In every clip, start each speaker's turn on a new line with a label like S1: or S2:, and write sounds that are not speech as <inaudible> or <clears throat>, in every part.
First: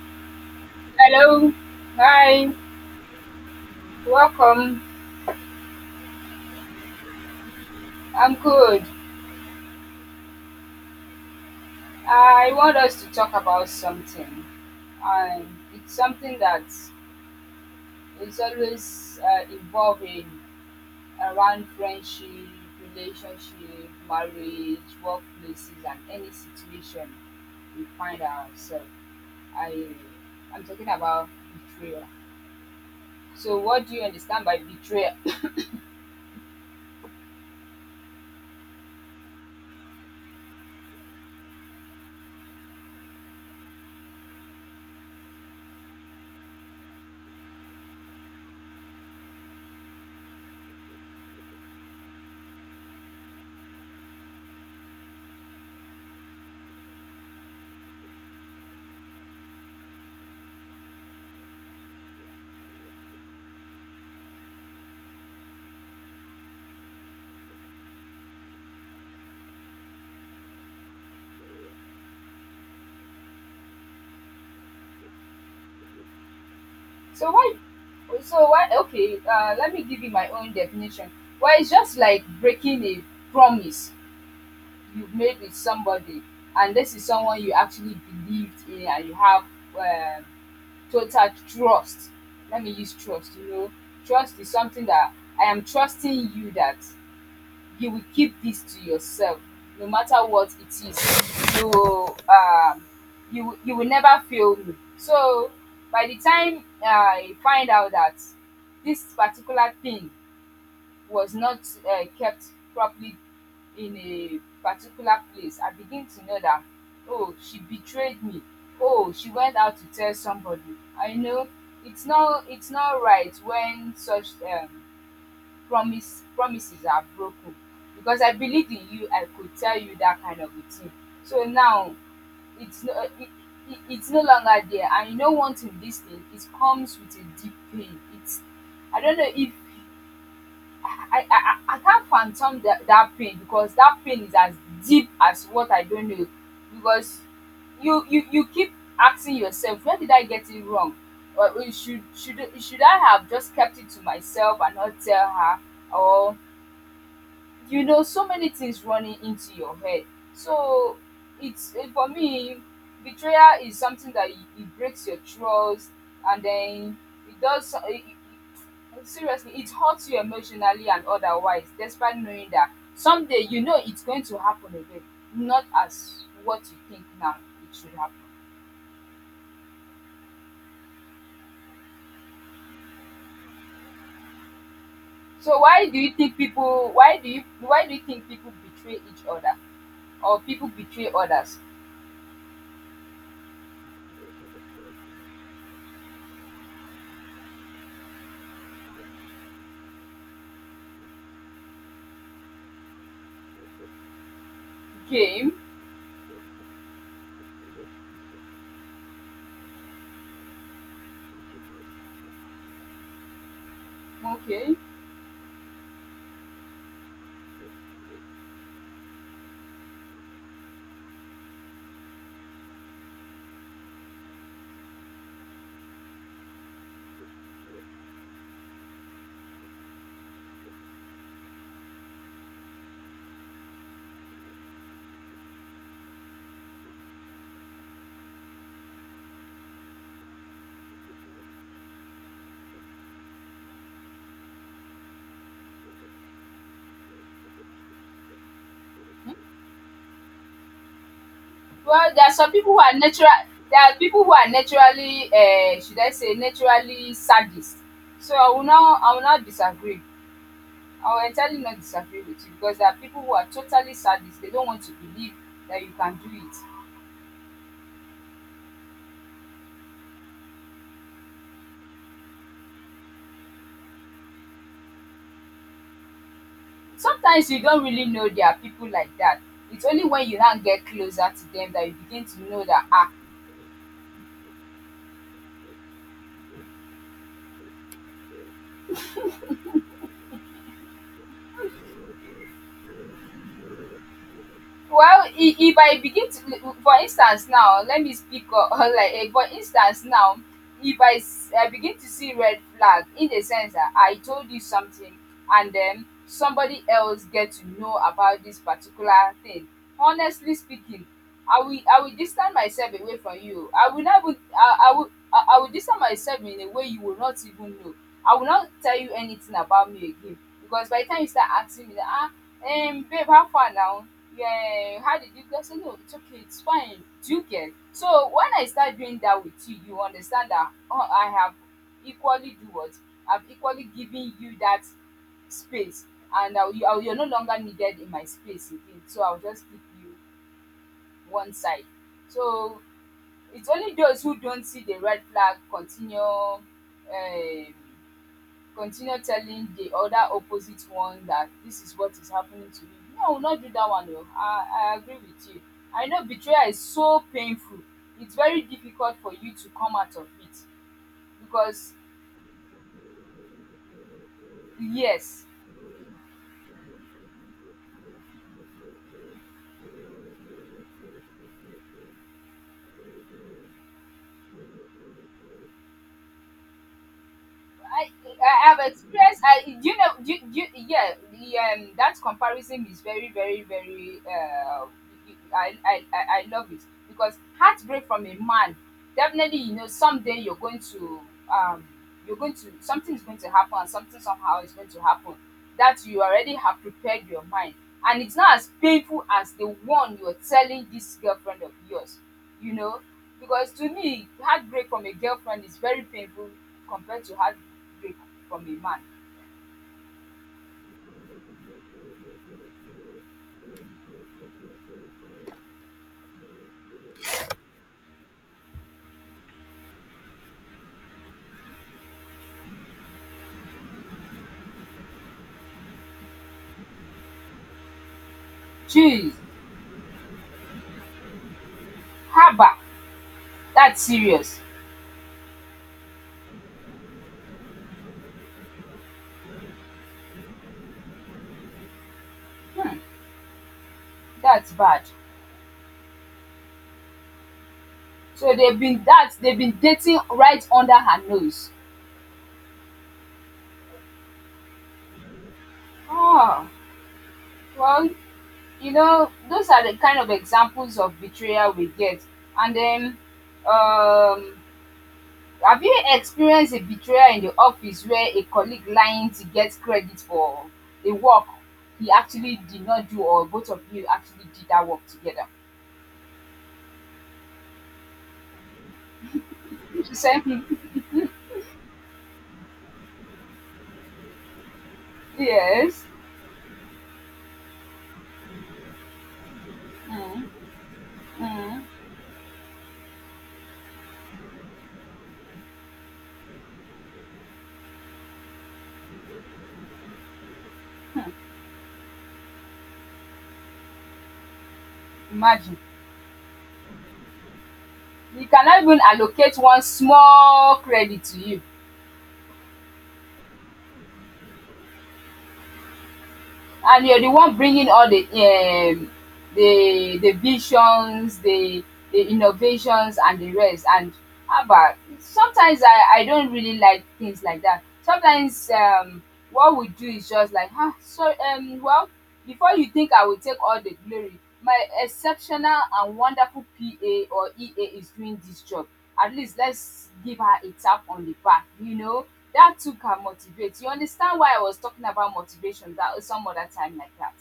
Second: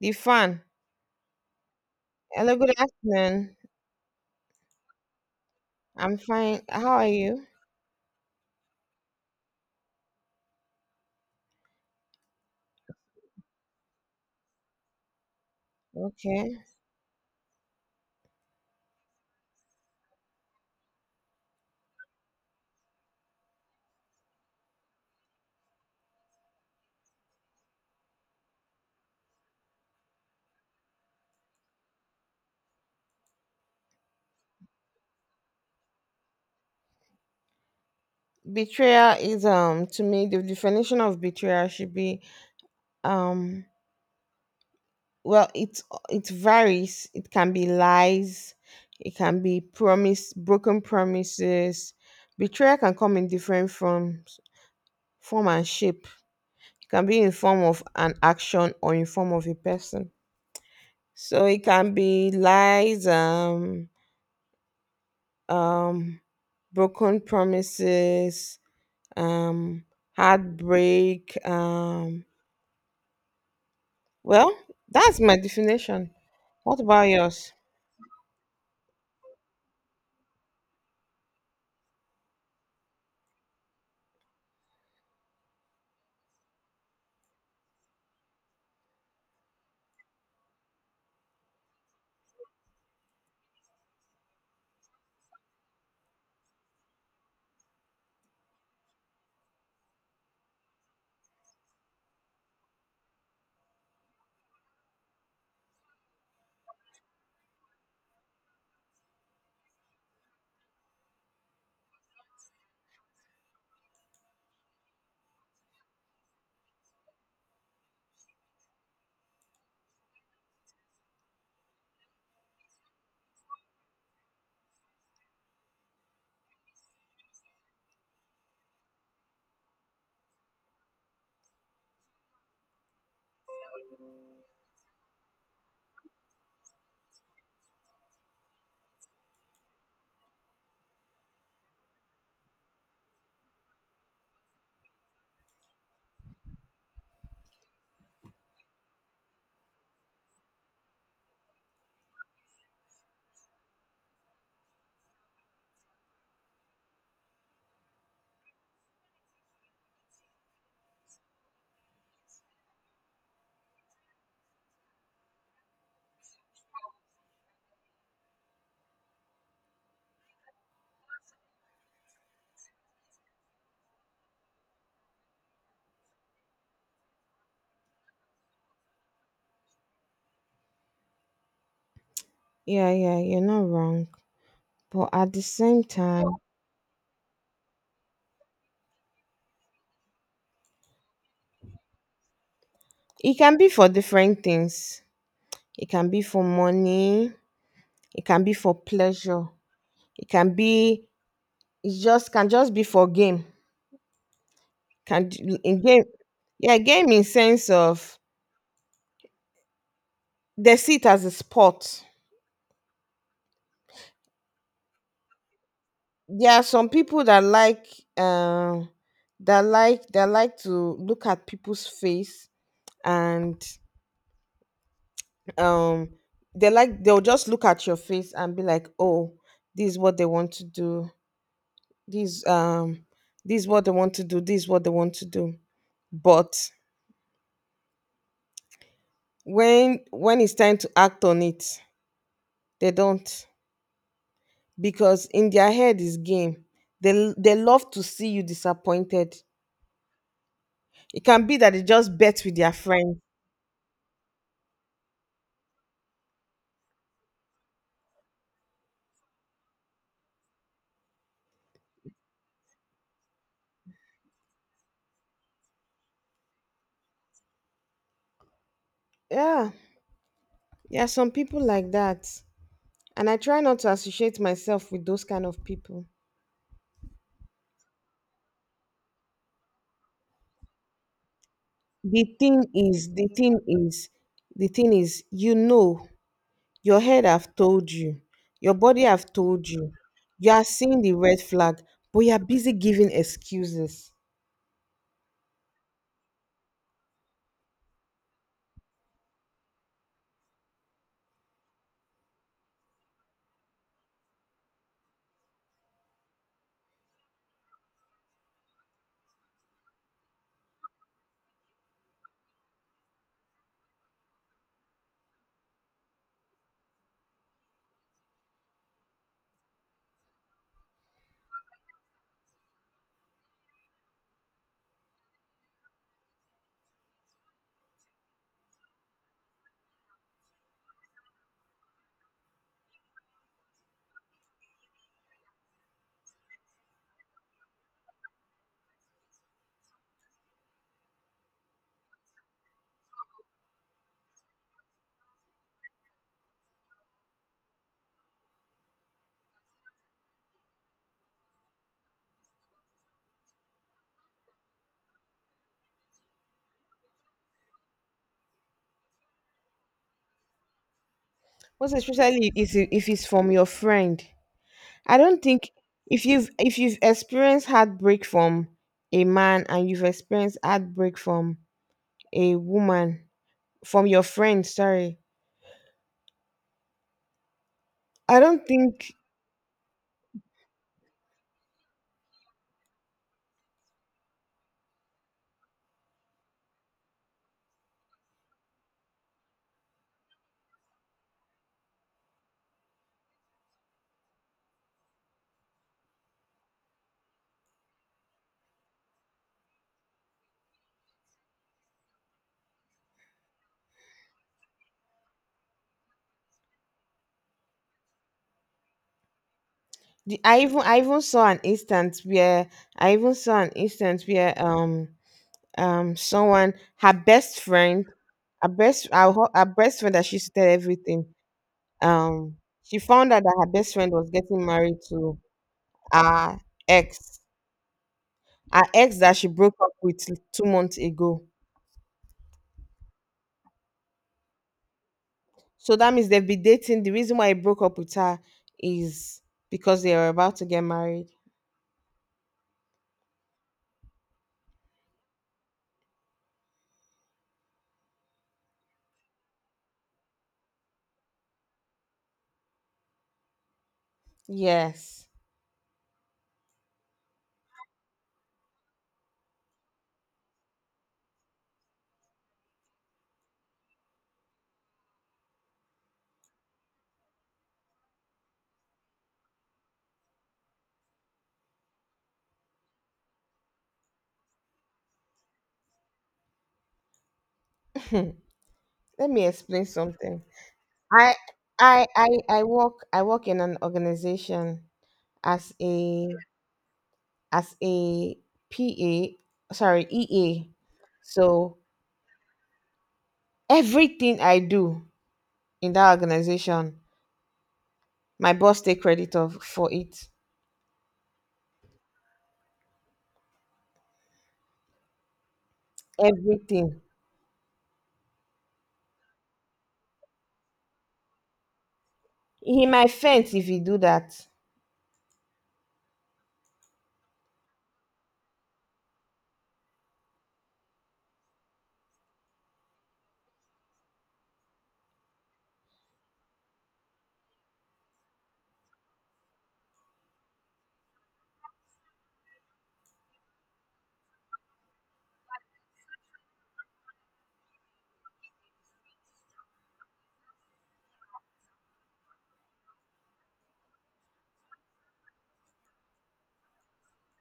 S1: The fan.
S2: Hello. Hi.
S1: Hello, good afternoon.
S2: Welcome.
S1: I'm fine. How are you?
S2: I'm good. I want us to talk about something. And it's something
S1: Okay.
S2: that is always evolving around friendship, relationship, marriage, workplaces, and any situation we find ourselves. I, I'm talking about betrayal. So, what do you understand by betrayal?
S1: Betrayal is to me the definition of betrayal should be um well, it varies. It can be lies, it can be promise broken promises. Betrayal can come in different forms, form and shape. It can be in form of an action or in form of a person. So it can be lies, um broken promises, um, heartbreak. Well, that's my definition. What about
S2: So
S1: yours?
S2: why? So why? Okay, let me give you my own definition. Well, it's just like breaking a promise you've made with somebody, and this is someone you actually believed in, and you have um, total trust. Let me use trust. You know, trust is something that I am trusting you that you will keep this to yourself no matter what it is you will you will, you will never fail me. So by the time I find out that this particular thing was not kept properly in a particular place, I begin to know that oh, she betrayed me, oh, she went out to tell somebody. I know it's not right when such um promises are broken because I believed in you, I could tell you that kind of a thing. So now it's no, it, it's no longer there, and you know, wanting this thing, it comes with a deep pain. It's I don't know if I can't phantom that pain because that pain is as deep as what I don't know. Because you keep asking yourself, where did I get it wrong? Or should I have just kept it to myself and not tell her? Or you know so many things running into your head. So it's for me betrayal is something that it breaks your trust, and then it does so- it- seriously it hurts you emotionally and otherwise despite knowing that someday you know it's going to happen again, not as what you think now it should happen.
S1: Yeah, yeah, you're not wrong, but at the
S2: So
S1: same
S2: why do you
S1: time,
S2: think people, why do you think people betray each other or people betray others?
S1: it can be for different things. It can be for money. It can be for pleasure. It can be. It just can just be for game. Can
S2: Game.
S1: in game. Yeah, game in sense of they see it as a sport.
S2: Okay.
S1: There are some people that like, um that like, that like to look at people's face, and um they like, they'll just look at your face and be like, oh, this is what they want to do, this, this is what they want to do, this is what they want to do, but when it's time to act on it, they don't, because in their head is game. they they love to see you disappointed. It can be that they
S2: Well,
S1: just
S2: there are
S1: bet
S2: some
S1: with their
S2: people who are
S1: friends.
S2: natural, there are people who are naturally should I say naturally sadist. So I will not disagree. I will entirely not disagree with you because there are people who are totally sadist. They don't want to believe that you can do it.
S1: Yeah. There are some people like that, and I try not to associate myself with those kind of people.
S2: Sometimes you don't really know there are people like that. It's only when you now get closer to them that you
S1: The
S2: begin to
S1: thing
S2: know that ah.
S1: is, the thing is, the thing is, you know, your head have told you, your body have told you, you are seeing the red flag, but you are busy giving excuses.
S2: Well, if I begin to, for instance now, let me speak o <laughs> like for instance now, if I begin to see red flag in the sense that I told you something and then somebody else get to know about this particular thing, honestly speaking, I will distance myself away from you. I will not even I will distance myself in a way you will not even know. I will not tell you anything about me again because by the time you start asking me that ah, babe, how far now? Yeah, how did you get? I said, no, it's okay, it's fine. Do you get? So when I start doing that with you, you understand that oh, I have equally do what? I've equally given you that space, and now you're no longer needed in my space again. So I'll just keep you one side. So it's only those who don't see the red flag continue continue telling the other opposite one that this is what is happening to me. No, I will not do that one. No. I agree with you. I know betrayal is so painful. It's very difficult for you to come out of it because,
S1: Most especially if if it's from your friend. I don't
S2: yes,
S1: think if you've experienced heartbreak from a man and you've experienced heartbreak from a woman, from your friend, sorry,
S2: I,
S1: I don't
S2: I have
S1: think
S2: experienced. I do you know? Yeah, that comparison is very, very, very. I love it because heartbreak from a man, definitely you know someday um you're going to something is going to happen and something somehow is going to happen that you already have prepared your mind, and it's not as painful as the one you're telling this girlfriend of yours, you know, because to me heartbreak from a girlfriend is very painful compared to heartbreak from a man.
S1: I even saw an instance where I even saw an instance where um someone, her best friend, her best friend that she used to tell everything, um she found out that her best friend was getting married to her ex,
S2: Jeez,
S1: that she broke up with 2 months ago.
S2: haba, that's serious.
S1: So that means they've been dating. The reason why he broke up with her is because they were about to get married.
S2: That's bad. So they've been dating right under her nose.
S1: Yes.
S2: Oh, well, you know, those are the kind of examples of betrayal we get. And then, um, have you experienced a betrayal in the office where a colleague lying to get credit for a work he actually did not do, or both of you actually did that work together?
S1: <laughs> Let me explain
S2: <laughs> You
S1: something.
S2: say,
S1: I I work, in an organization
S2: <laughs>
S1: as
S2: yes.
S1: a PA, sorry,
S2: Mm,
S1: EA. So
S2: mm,
S1: everything I do in that organization, my boss take credit of for it.
S2: imagine
S1: Everything.
S2: you cannot even allocate one small credit to you,
S1: He might faint if he do that.
S2: and you're the one bringing all the visions, the innovations and the rest. And about sometimes I don't really like things like that. Sometimes what we do is just like ah, so um, well, before you think I will take all the glory, my exceptional and wonderful PA or EA is doing this job. At least let's give her a tap on the back, you know? That too can motivate. You understand why I was talking about motivation that oh, some other time like that.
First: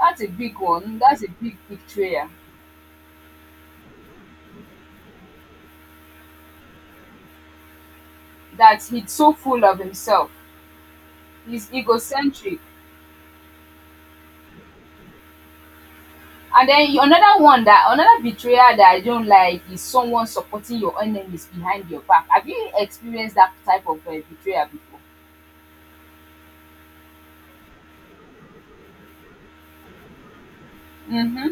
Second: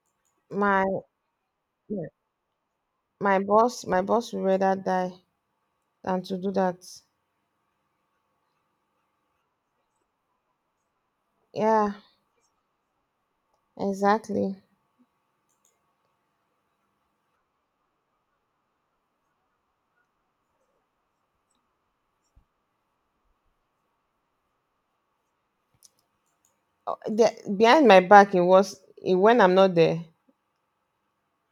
S2: That's a big
S1: My
S2: one. That's a big betrayal.
S1: my boss would rather die than to do that.
S2: That he's so full of himself. He's
S1: Yeah,
S2: egocentric.
S1: exactly.
S2: And then you- another one, that another betrayal that I don't like, is someone supporting your enemies behind your back. Have you experienced that type of betrayal before?
S1: Oh, behind my back, it was when I'm not there.
S2: Mm-hmm.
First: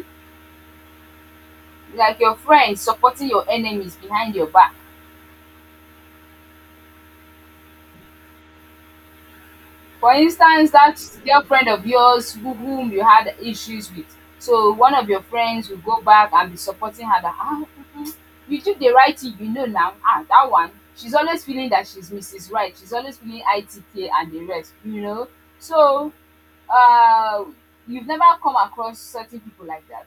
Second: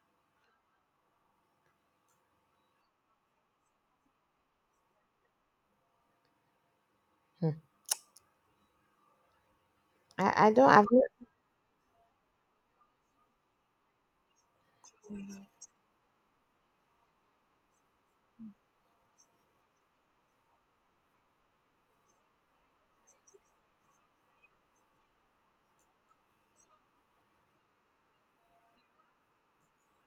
S2: Like your friends supporting your enemies behind your back.
S1: Hmm.
S2: For
S1: I don't
S2: instance,
S1: I've,
S2: that girlfriend of yours who whom you had issues with. So one of your friends will go back and be supporting her that ah, um you did the right thing, you know. Now ah, that one, she's always feeling that she's Mrs. Right, she's always feeling ITK and the rest, you know. So um you've never come across certain people like that?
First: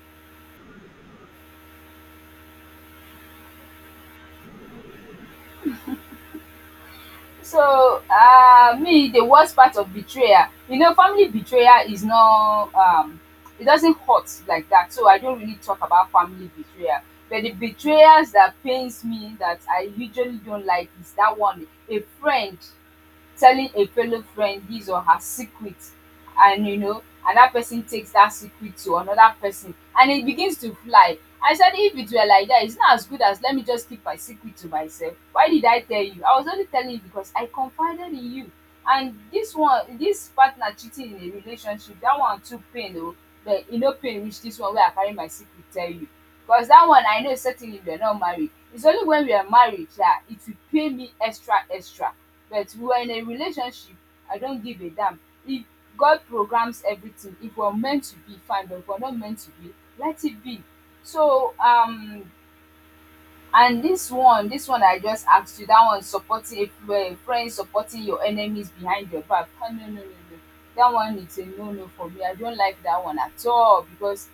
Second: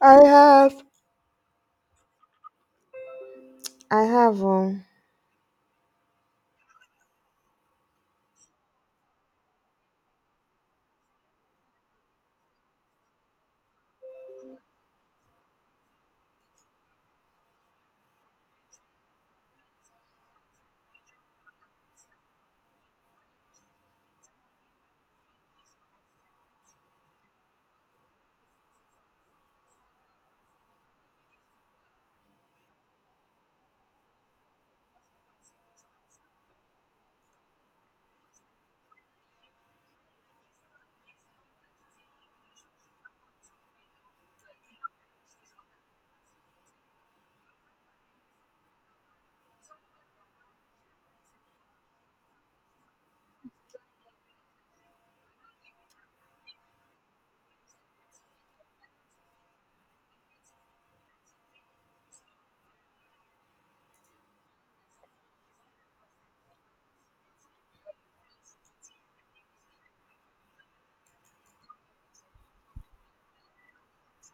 S1: I have, I have.
S2: So um, me, the worst part of betrayal, you know, family betrayal is not um, it doesn't hurt like that. So I don't really talk about family betrayal. But the betrayals that pains me that I usually don't like is that one, a friend telling a fellow friend his or her secret, and you know, and that person takes that secret to another person, and it begins to fly. I said if it were like that, it's not as good as let me just keep my secret to myself. Why did I tell you? I was only telling you because I confided in you. And dis one, dis partner cheating in a relationship, dat one too pain oo, but e no pain reach dis one wey I carry my secret tell you, cos dat one I know certainly we are not married. Its only when we are married sha it will pain me extra extra. But we were in a relationship, I don't give a damn. If God programs everything, if we are meant to be, fine, but if we are not meant to be, let it be. So um, and this one I just asked you, that one supporting influen, friends supporting your enemies behind your back, ah, no no no no, that one is a no no for me. I don't like that one at all because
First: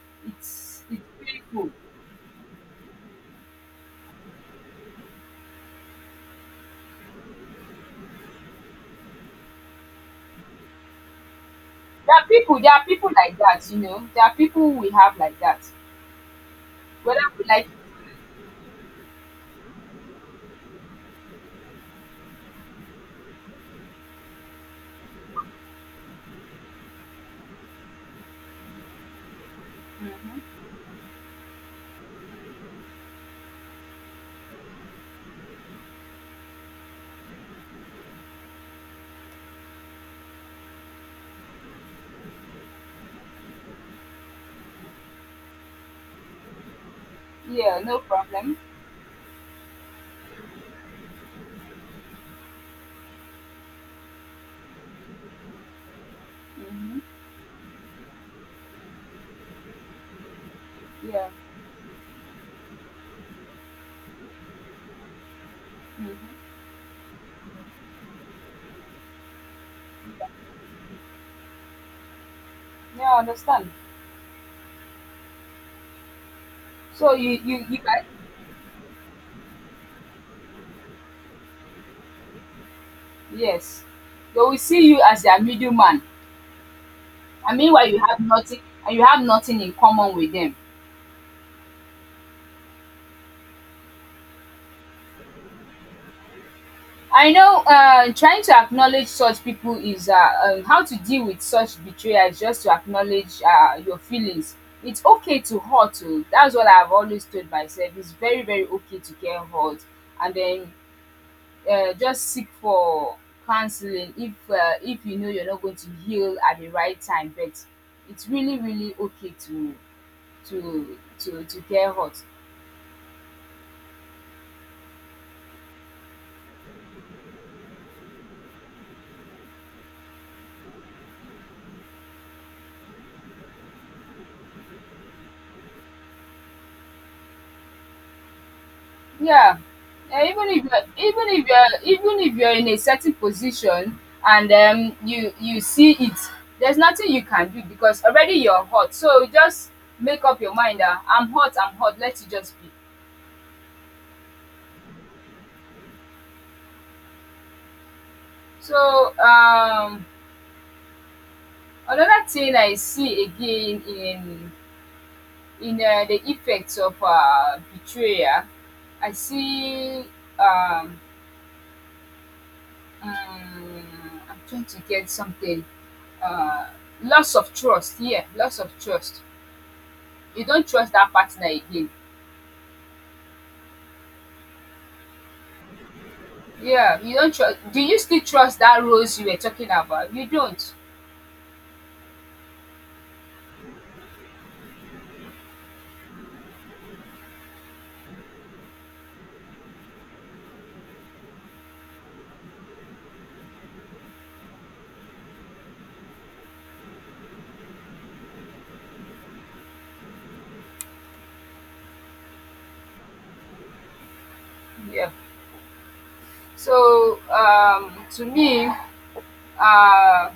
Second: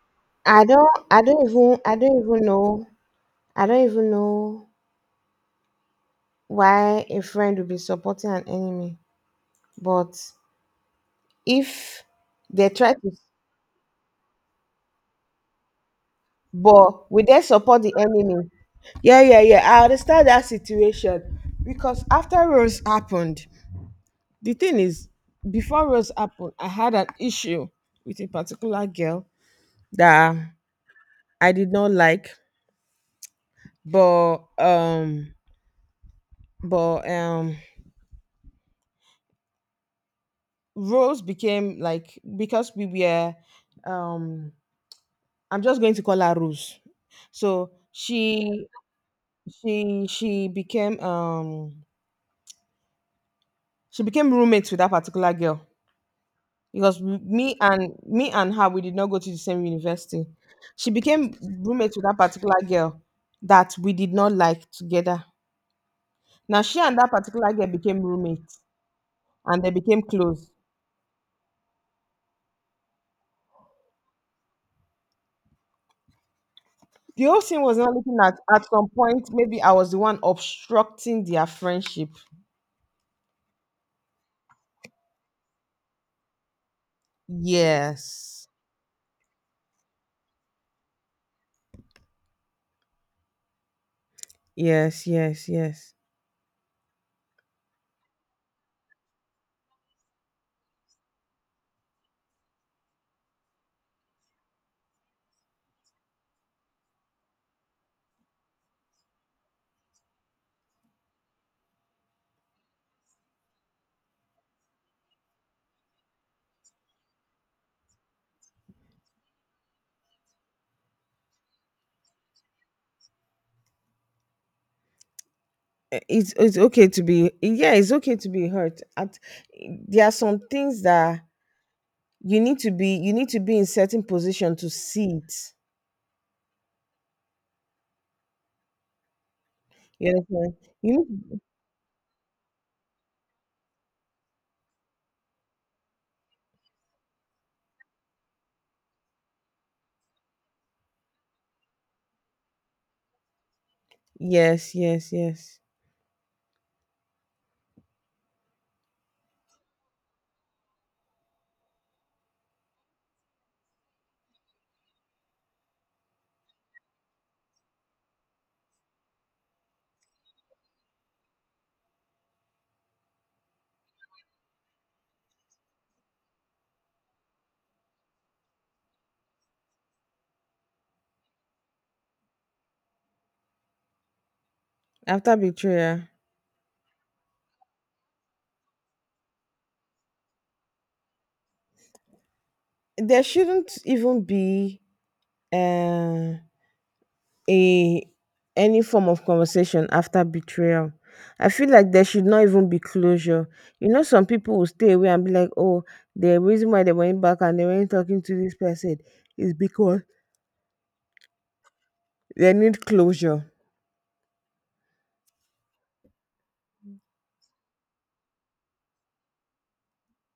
S2: it's painful.
S1: I don't even know, I don't even know why a friend would be supporting an enemy. But if they
S2: There are
S1: try to,
S2: people like that, you know, there are people we have like that,
S1: but
S2: whether
S1: will they
S2: we like it.
S1: support the enemy? Yeah, yeah, yeah. I understand that situation because after Rose happened, the thing is, before Rose happened, I had an issue with a particular girl that I did not like, but um, but Rose became like because we were, um I'm just going to call her Rose. So
S2: Yeah, no problem.
S1: she became, she became roommates with that particular girl because
S2: Mhm.
S1: me and her, we did not go to the same university. She
S2: Yeah.
S1: became roommates with that particular girl that we did not like together.
S2: Mhm.
S1: Now she and that particular girl became roommates and they became close.
S2: Yeah, I understand. So
S1: The whole thing was
S2: you
S1: not
S2: guy,
S1: looking at some point maybe I was the one obstructing their friendship.
S2: yes, they will see you as their middleman. I mean, while you have
S1: Yes.
S2: nothing, and you have nothing in common with them.
S1: Yes, yes, yes.
S2: I know trying to acknowledge such people is how to deal with such betrayal is just to acknowledge your feelings. It's okay to hurt. Oh. That's what I've always told myself. It's very, very okay to get hurt, and then just seek for counseling if you know you're not going to heal at the right time. But it's really, really okay to to get hurt.
S1: Eh, it's okay to be, yeah, it's okay to be hurt. At there are some things that you need to be in certain position to see it.
S2: Yeah.
S1: You
S2: Yeah, even
S1: understand?
S2: if
S1: You
S2: you're
S1: need,
S2: even if you're in a certain position and um, you see it, there's nothing you can do because already you're hot. So just make up your mind that I'm hot, let it just be.
S1: yes, yes, yes.
S2: So um, another thing I see again in the effects of betrayal, I see um, mm, I'm trying to get something. Uh, loss of trust. Yeah, loss of trust. You don't trust that partner again.
S1: After betrayal,
S2: Yeah, you don't trust. Do you still trust that rose you were talking about? You don't.
S1: there shouldn't even be uh a any form of conversation after betrayal. I feel like there should not even be closure. You know, some people will stay away and be like, oh, the reason why they went back and they weren't talking to this person is because they need closure.
S2: Yeah. So to me, uh,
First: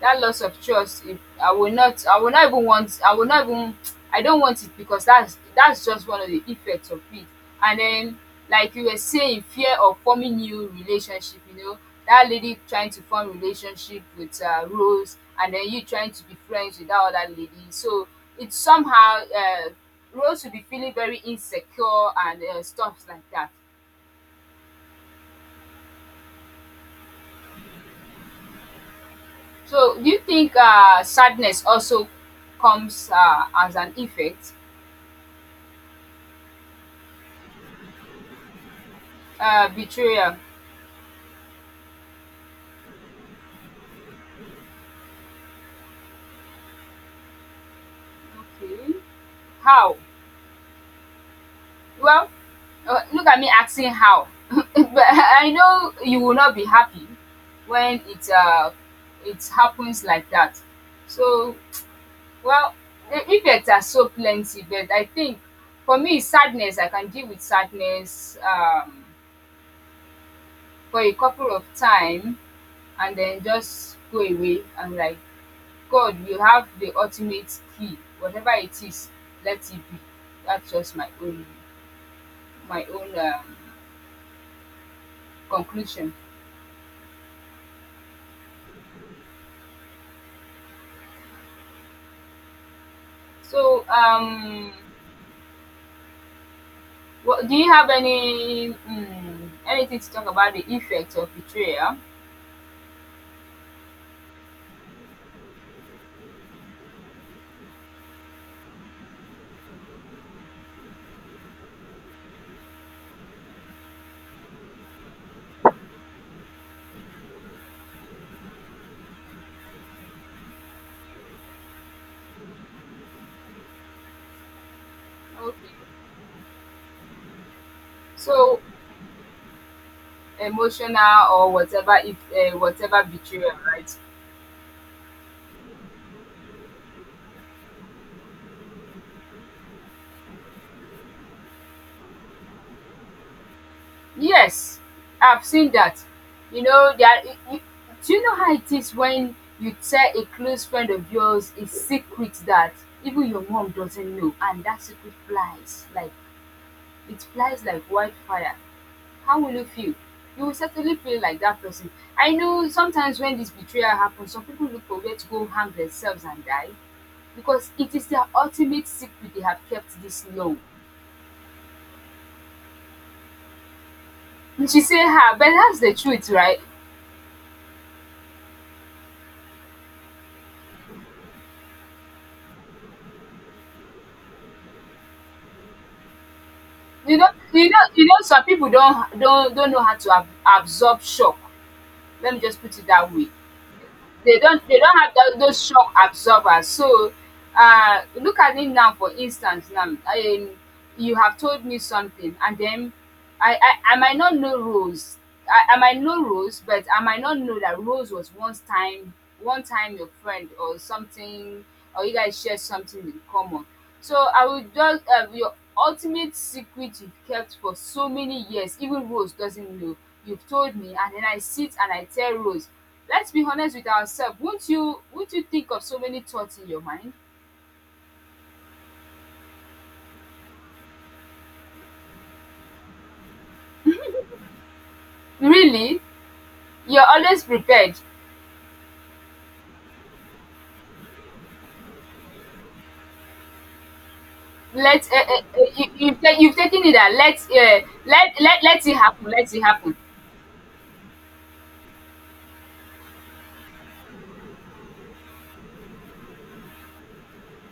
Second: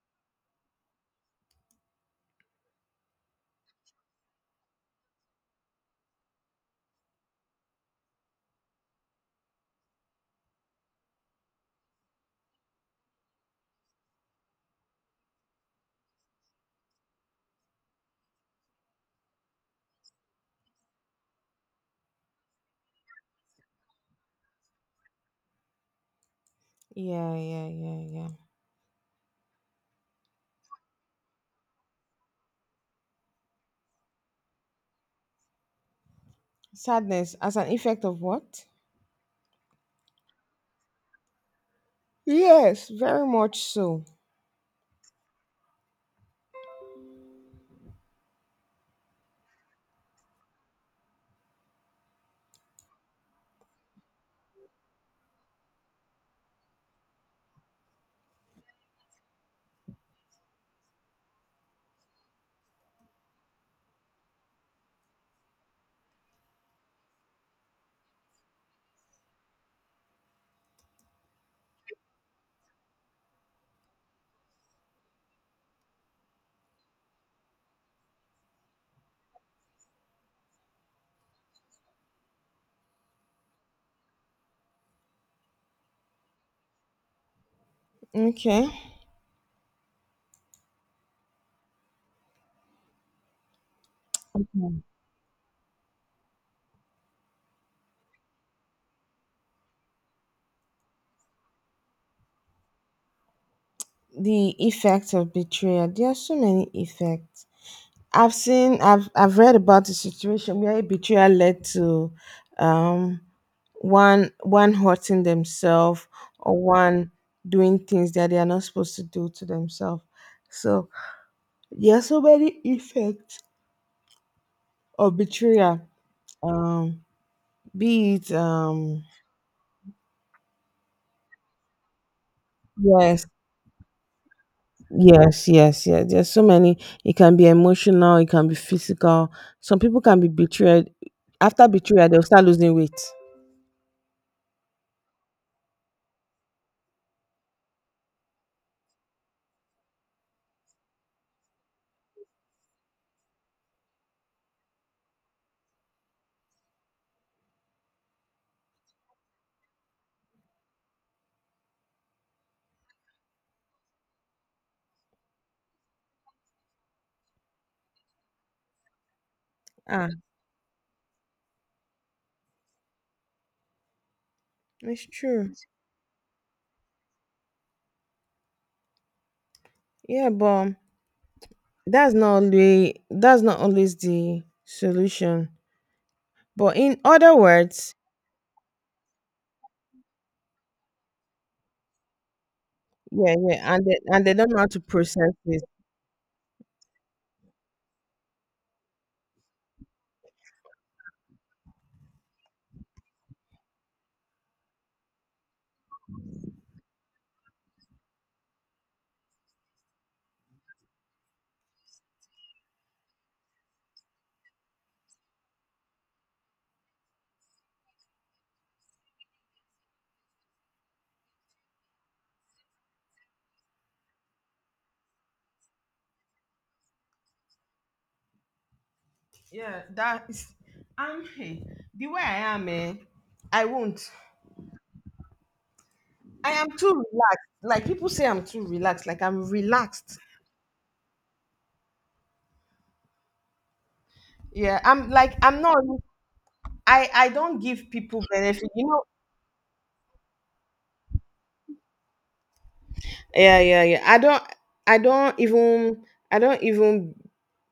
S2: that loss of trust, if I will not I will not even want I will not even I don't want it because that's just one of the effects of it. And then, like you were saying, fear of forming new relationship. That lady trying to form relationship with Rose, and then you trying to be friends with that other lady. So it's somehow, Rose will be feeling very insecure and stuff like that.
S1: Yeah, yeah, yeah, yeah.
S2: So do you think sadness also comes as an effect?
S1: Sadness as an effect of what?
S2: Betrayal.
S1: Yes, very much so.
S2: Okay. How? Well, look at me asking how. <laughs> But I know you will not be happy when it happens like that. So, well, the effects are so plenty, but I think, for me, sadness, I can deal with sadness for a couple of time and then just go away. And like, God will have the ultimate key. Whatever it is, let it be. That's just my own, my own conclusion.
S1: Okay.
S2: So,
S1: Mhm.
S2: what do you have, any anything to talk about the effects of betrayal?
S1: The effects of betrayal. There are so many effects. I've read about the situation where a betrayal led to, um, one hurting themselves, or one doing things that they are not supposed to do to themselves. So there are so many effects of
S2: Okay,
S1: betrayal. Um, be it,
S2: so emotional or whatever, if whatever
S1: yes.
S2: betrayal, right?
S1: Yes, yes, yes. There's so many. It can be emotional, it can be physical. Some people can be betrayed. After betrayal, they'll start losing weight.
S2: Yes, I've seen that. You know, do you know how it is when you tell a close friend of yours a secret that even your mom doesn't know, and that secret flies like, it flies like wildfire? How will you feel? You will certainly feel like that person. I know sometimes when this betrayal happens, some people look for where to go hang themselves and die because it is their ultimate secret they have kept
S1: Ah,
S2: this long. And she say,
S1: it's
S2: "Ha, but
S1: true.
S2: that's the truth, right?"
S1: Yeah, but that's not only, that's not always the solution. But in
S2: You know,
S1: other
S2: you know,
S1: words,
S2: you know, some people don't know how to absorb shock. Let me just put it that way.
S1: yeah, yeah, and and they
S2: they
S1: don't know how
S2: don't they
S1: to
S2: don't have
S1: process
S2: that,
S1: it.
S2: those shock absorbers. So look at it now, for instance, now, you have told me something, and then I might not know Rose. I might know Rose, but I might not know that Rose was once time one time your friend or something, or you guys shared something in common. So I would just your ultimate secret you've kept for so many years, even Rose doesn't know. You've told me, and then I sit and I tell Rose. Let's be honest with ourselves, won't you think of so many thoughts in your mind?
S1: Yeah, that is, I'm, hey, the way I am, eh, I won't,
S2: Really?
S1: I am too
S2: You're always
S1: relaxed, like
S2: prepared.
S1: people say I'm too relaxed, like I'm relaxed. Yeah,
S2: Let
S1: I'm like, I'm not,
S2: you, you've taken it
S1: I
S2: that
S1: I
S2: let
S1: don't give people
S2: let
S1: benefit, you
S2: it
S1: know.
S2: happen. Let it happen.
S1: Yeah, yeah, yeah, I don't, I don't even I don't even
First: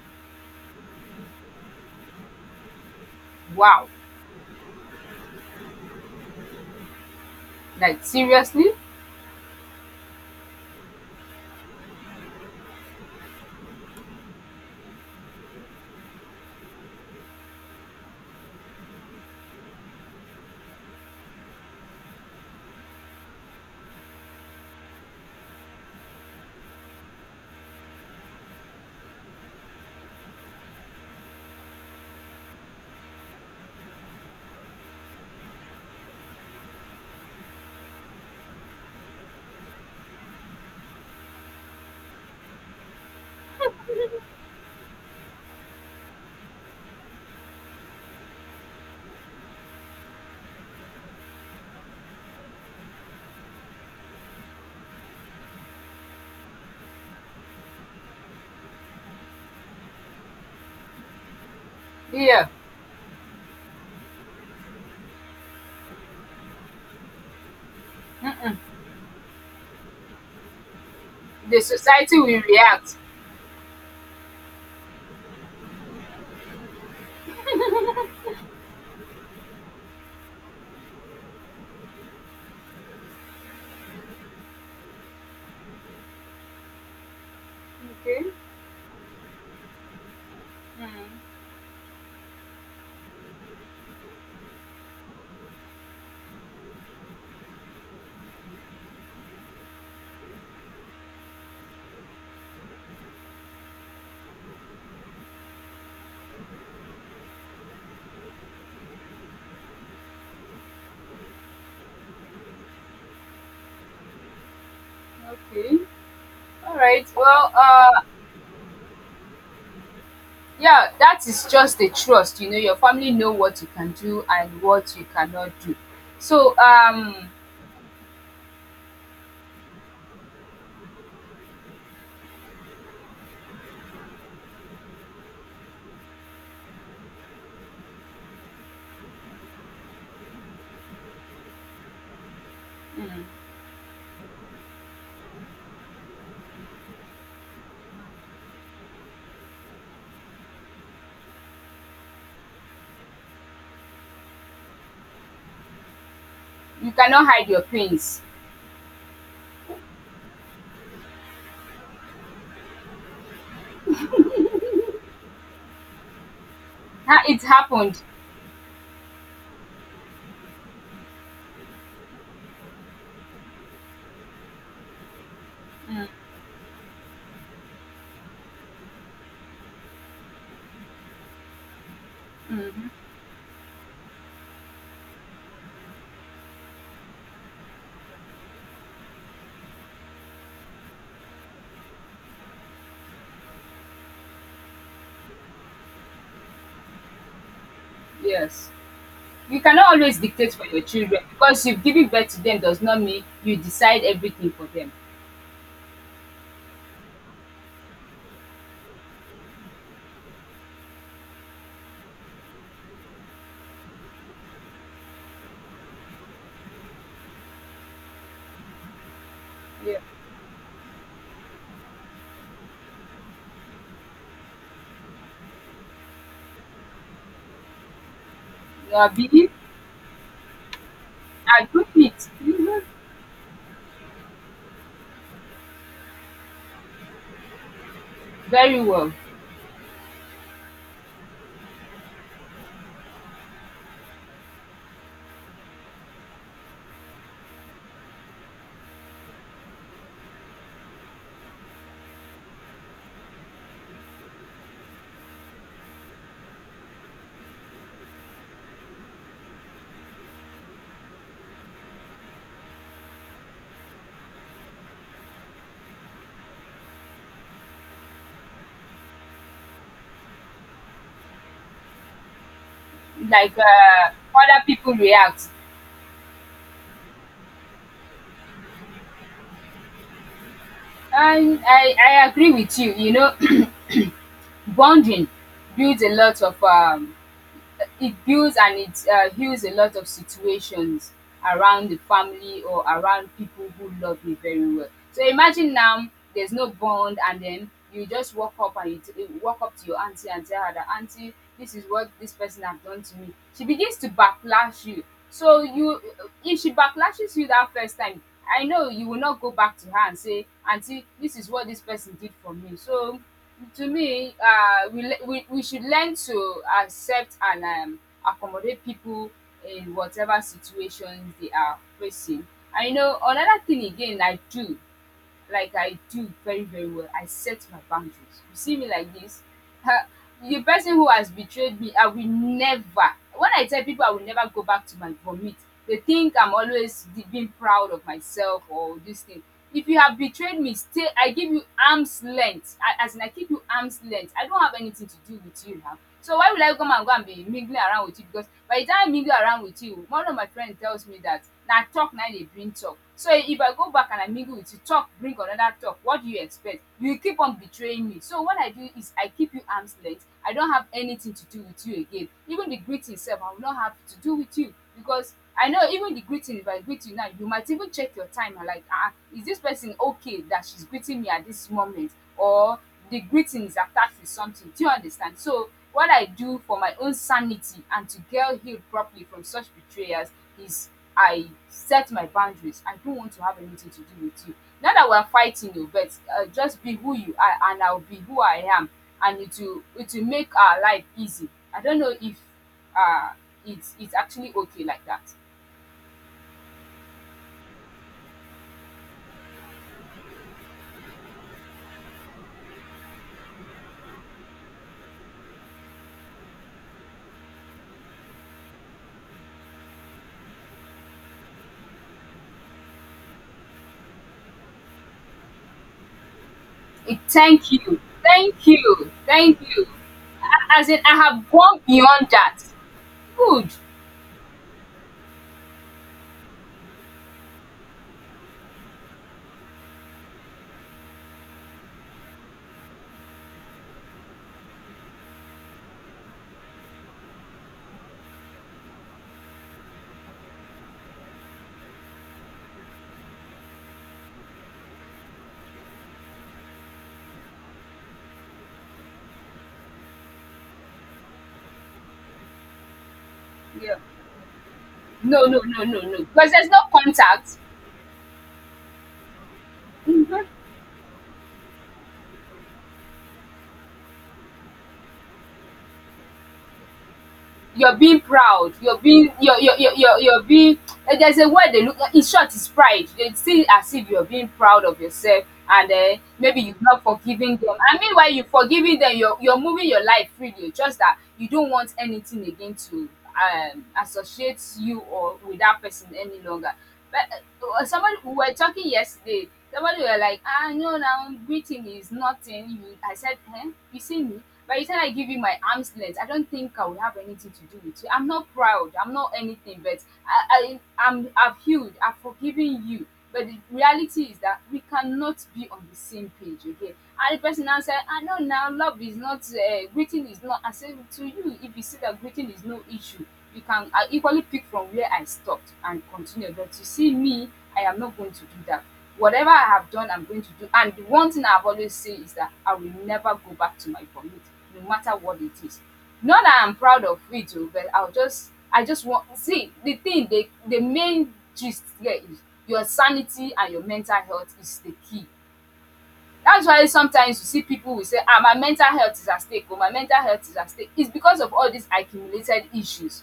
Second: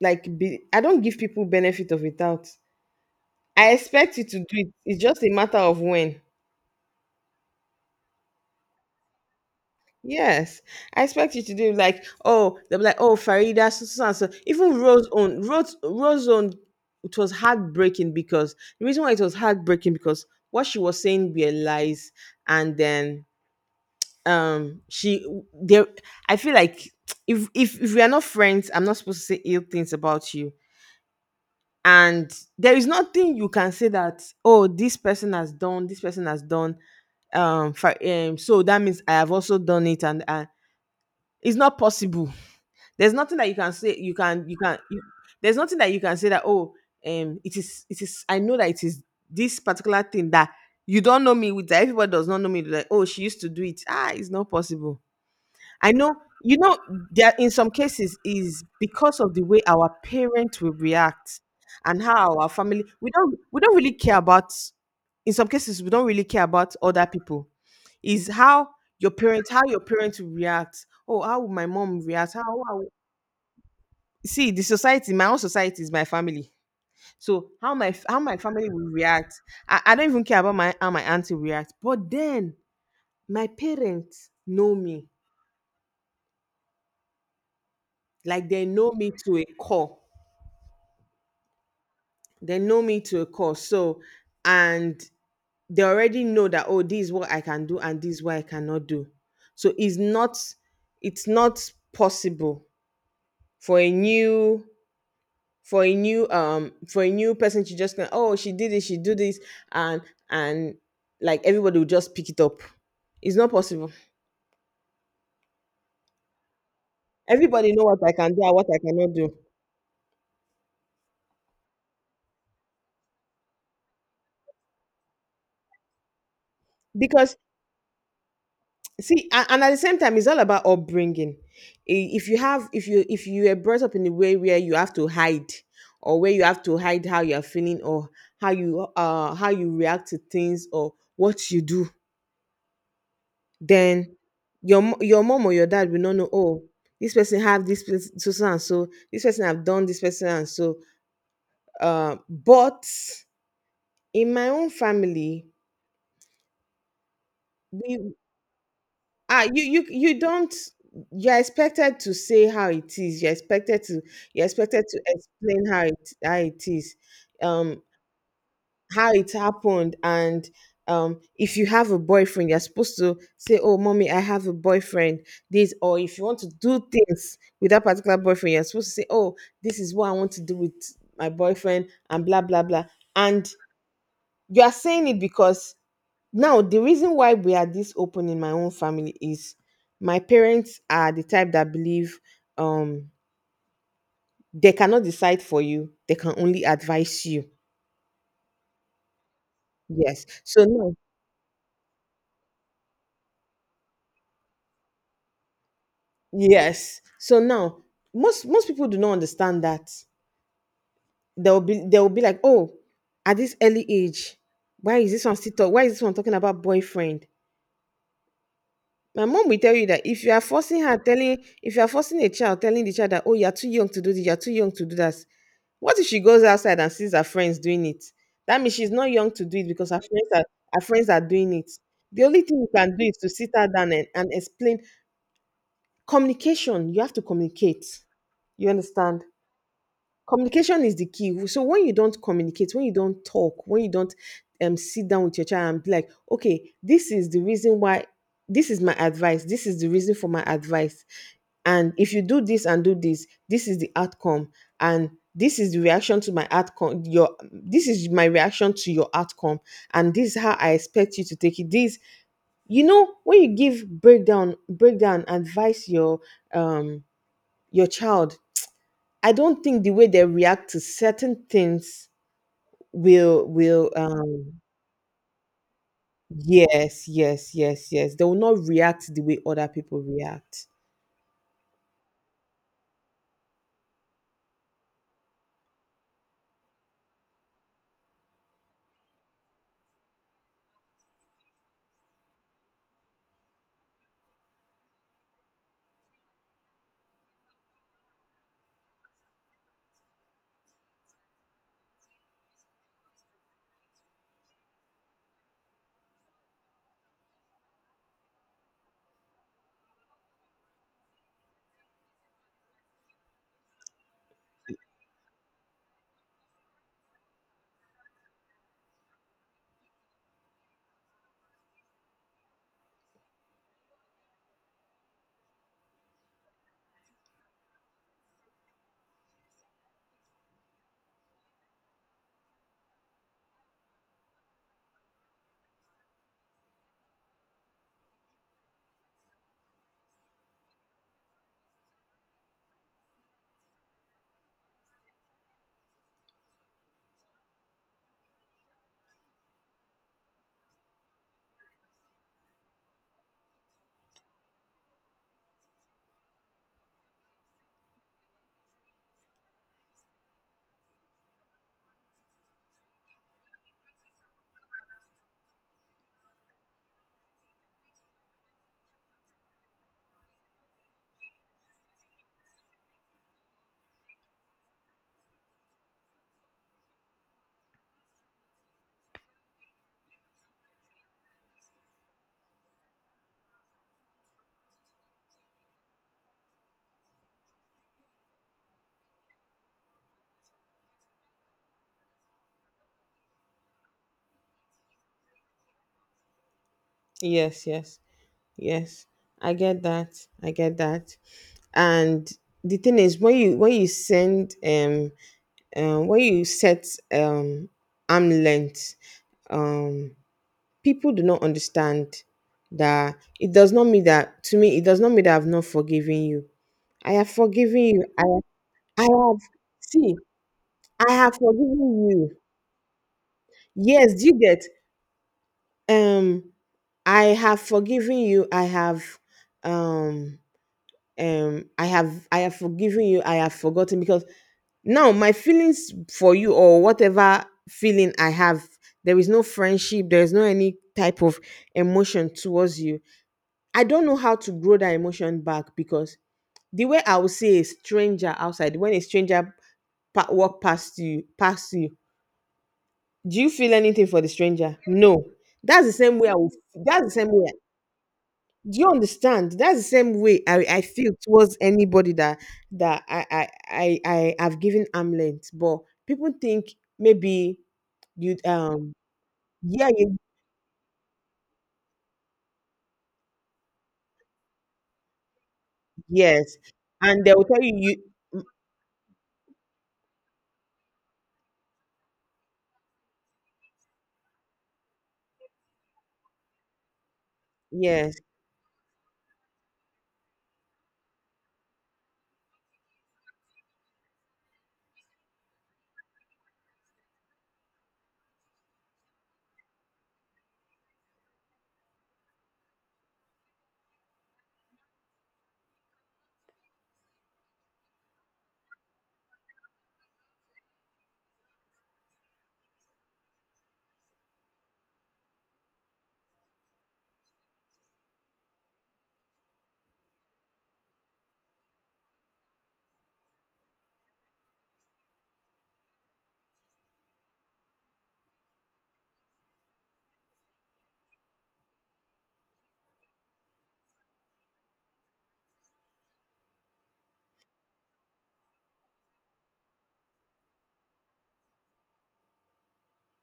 S1: like be, I don't give people benefit of a doubt. I
S2: Wow.
S1: expect you to do it, it's just a matter of when.
S2: Like seriously?
S1: Yes, I expect you to do like, oh, they'll be like, oh, Farida, so, so, so, and so. Even Rose on Rose Rose on, it was heartbreaking because the reason why it was heartbreaking because what she was saying were lies, and then, she there. I feel like if if we are not friends, I'm not supposed to say ill things about you, and there is nothing you can say that oh this person has done. So that means I have also done it, and it's not possible. There's nothing that you can say, there's nothing that you can say that oh, it is, I know that it is this particular thing that you don't know me with that everybody does not know me with, like oh she used to do it, ah, it's not possible. I know, you know, there in some cases is because of the way our parents will react and how our
S2: Yeah.
S1: family, we don't really care about, in some cases we don't really care about other people, is how your parents will react, oh how will
S2: The
S1: my mom
S2: society
S1: react,
S2: will
S1: how
S2: react.
S1: see the society, my own society is my family, so how my family will react. I don't even care about my how my auntie react, but then my parents know me,
S2: Okay.
S1: like they know me to a core.
S2: Mm,
S1: So, and they already know that oh this is what I can do and this is what I cannot do, so it's not possible for a new for a new for a new person to just go, oh she did this, she do this, and and like everybody will just pick it up. It's not possible.
S2: okay. All right. Well.
S1: Everybody know what I can do and what I cannot do
S2: Yeah. That is just the trust. You know, your family know what you can do and what you cannot do. So,
S1: because, see, and at the same time it's all about upbringing. If you have, if you are brought up in a way where you have to hide, or where you have to hide how you're feeling, or how you react to things, or what you do, then your mom or your dad will not know, oh this person have this pers- so so and so, this person have done, this person and so, but in my own family
S2: you cannot hide your
S1: we,
S2: pains.
S1: ah, you don't, you're expected to say how it is, you're expected to explain how it is,
S2: Ha, it
S1: um
S2: happened,
S1: how it happened, and, if you have a boyfriend, you're supposed to say oh mommy I have a boyfriend, this, or if you want to do things with that particular boyfriend, you're supposed to say oh this is what I want to do with my boyfriend and blah blah blah, and you are saying it because, now the reason why we are this open in my own family is my parents are the type that believe, um they cannot decide for you, they can only advise you.
S2: yes. You cannot always
S1: Yes,
S2: dictate
S1: so
S2: for your
S1: now.
S2: children because you giving birth to them does not mean you decide everything for them.
S1: Yes. So now most most people do not understand that. They'll be, they'll be like, oh, at this early age, why is this one still talk? Why is this one talking about boyfriend? My mom will tell you
S2: Yeah.
S1: that if you are forcing her telling if you are forcing a child telling the child that, oh, you're too young to do this, you're too young to do that. What if she goes outside and sees her friends doing it? That means she's not young to
S2: Abi?
S1: do it because her friends are doing
S2: I
S1: it.
S2: do
S1: The
S2: it,
S1: only thing you
S2: mhm,
S1: can do is to sit her down and, explain. Communication. You have to communicate. You
S2: very well.
S1: understand? Communication is the key. So when you don't communicate, when you don't talk, when you don't sit down with your child and be like, okay, this is the reason why, this is my advice, this is the reason for my advice, and if you do this and do this, this is the outcome. And this is my reaction to your outcome, and this is how I expect you to take it. This, when you give breakdown advice, um your child, I don't think the way they react to certain things will
S2: Like, other people react.
S1: yes, yes, yes, yes, they will not react the way other people react.
S2: And I agree with you, you know. <clears throat> Bonding builds a lot of it builds and it heals a lot of situations around the family or around people who love me very well. So imagine now there's no bond, and then you just walk up and you walk up to your auntie and tell her that, auntie, this is what this person has done to me. She begins to backlash you. So you, if she backlashes you that first time, I know you will not go back to her and say, auntie, this is what this person did for me. So to me, we le we should learn to accept and accommodate people in whatever situations they are facing. I know another thing again I do, like I do very, very well. I set my boundaries. You see me like this, the person who has betrayed me, I will never, when I tell people, I will never go back to my vomit. They think I'm always be being proud of myself or this thing. If you have betrayed me, stay. I give you arms length. I, as in, I keep you arms length. I don't have anything to do with you now. So why will I come and go and be mingling around with you? Because by the time I mingle around with you, one of my friend tells me that na talk na dey bring talk. So if I go back and I mingle with you, talk bring another talk. What do you expect? You will keep on betraying me. So what I do is I keep you arm's length. I don't have anything to do with you again. Even the greeting sef, I will not have to do with you, because I know, even the greeting, if I greet you now, you might even check your time and like, ah, is this person okay that she's greeting me at this moment? Or the greeting is attached with something. Do you understand? So what I do for my own sanity and to get healed properly from such betrayers is I set my boundaries. I don't want to have anything to do with you. Not that we're fighting you, but just be who you are and I'll be who I am. And it will make our life easy. I don't know if uh it's actually okay like that.
S1: Yes, yes, yes. I get that. I get that. And the thing is, when you set um, arm length, um, people do not understand that, it does not mean that, to me, it does not mean that I've not forgiven you. I
S2: It,
S1: have
S2: thank
S1: forgiven
S2: you.
S1: you.
S2: Thank
S1: I
S2: you.
S1: have
S2: Thank you.
S1: See,
S2: A- As in,
S1: I
S2: I
S1: have
S2: have gone
S1: forgiven
S2: beyond
S1: you.
S2: that. Good.
S1: Yes, do you get um I have forgiven you. Um I have forgiven you. I have forgotten, because now my feelings for you, or whatever feeling I have, there is no friendship, there is no any type of emotion towards you. I don't know how to grow that emotion back, because the way I would see a stranger outside, when a stranger walk past you past you, do you feel
S2: Yeah.
S1: anything for the stranger? No.
S2: No, no, no,
S1: that's the
S2: no,
S1: same
S2: no.
S1: way i
S2: Because
S1: would
S2: there's no
S1: that's the same way,
S2: contact.
S1: do you understand? That's the same way
S2: Mhm.
S1: I feel towards anybody that, I have given armlet, but people think maybe.
S2: You're being
S1: You
S2: proud. You're being, you're,
S1: yeah you
S2: you're being. Eh, there's a word they look. In short, it's pride. They see it as if you're being proud of yourself, and
S1: Yes,
S2: maybe you're not
S1: and they will
S2: forgiving
S1: tell you
S2: them. I mean, while you're forgiving them, you're moving your life freely. It's just that you don't want anything again to associate you or with that person any longer. But
S1: yes,
S2: somebody, we were talking yesterday. Somebody were like, "Ah, no, now greeting is nothing." You, I said, "Huh? You see me?" By the time I give you my arm's length, I don't think I would have anything to do with you. I'm not proud. I'm not anything, but I, I, I've healed. I've forgiven you. But the reality is that we cannot be on the same page again. And the person now said, I know now love is not, greeting is not. I said to you, if you see that greeting is no issue, you can equally pick from where I stopped and continue. But you see me, I am not going to do that. Whatever I have done, I'm going to do. And the one thing I've always said is that I will never go back to my vomit, no matter what it is. Not that I'm proud of it oo, but I just want, see the thing, the main gist here is your sanity and your mental health is the key. That's why sometimes you see people will say, ah, my mental health is at stake oo, my mental health is at stake. It's because of all these accumulated issues.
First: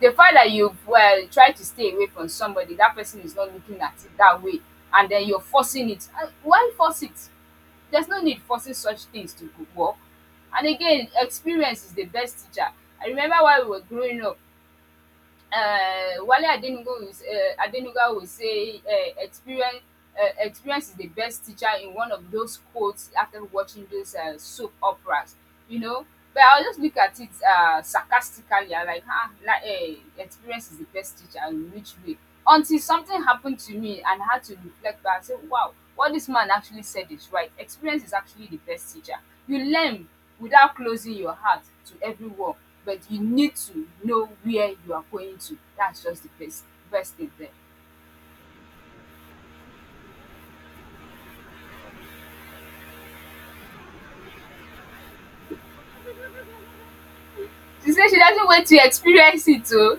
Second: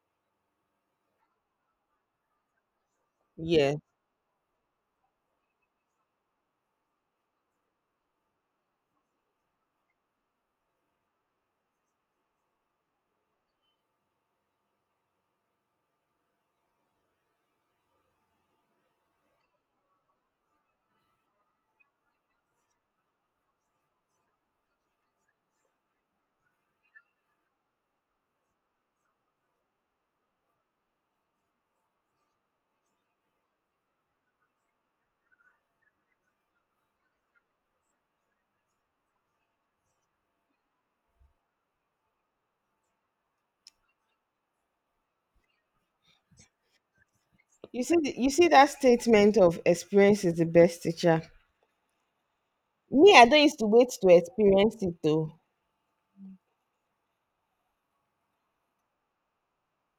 S2: The fact that you've well tried to stay away from somebody, that person is not
S1: yes.
S2: looking at it that way, and then you're forcing it. And why force it? There's no need forcing such things to go work. And again, experience is the best teacher. I remember while we were growing up, Wale Adenuga will, Adenuga will say, experience is the best teacher, in one of those quotes after watching those soap operas, you know. But I'll just look at it sarcastically, I like, ah, na, experience is the best teacher, in which way? Until something happened to me and I had to reflect back and say, wow, what this man actually said is right. Experience is actually the best teacher. You learn without closing your heart to everyone, but you need to know where you are going to. That's just the best thing there.
S1: You see you see that statement of experience is the best teacher. Me, I don't used to wait to experience it though.
S2: She said she doesn't wait to experience it, oh.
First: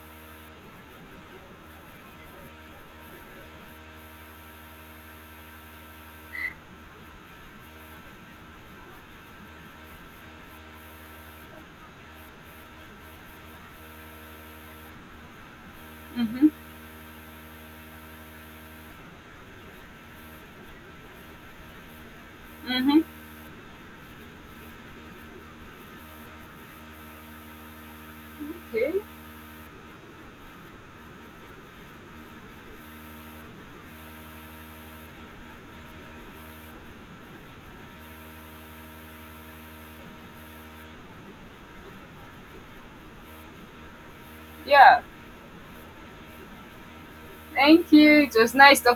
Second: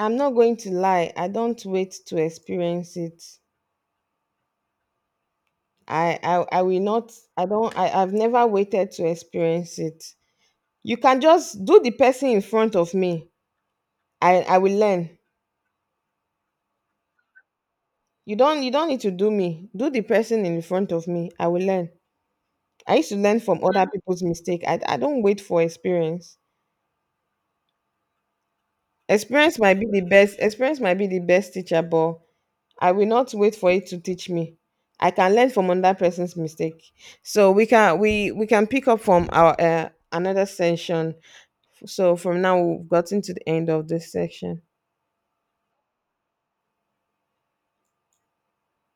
S1: I'm not going to lie. I don't wait to experience it. I will not. I don't. I've never waited to experience it. You can just do the person in front of me. I will learn. You don't need to do me. Do the person in front of me. I will learn. I
S2: Mm-hmm.
S1: used to learn from other people's mistake. I don't wait for experience.
S2: Okay.
S1: Experience might be the best. Experience might be the best teacher, but I will not wait for it to teach me. I can learn from another person's mistake. So we can we can pick up from our another session. So from now, we've gotten to the end of this section.
S2: Yeah, thank you, it was nice talking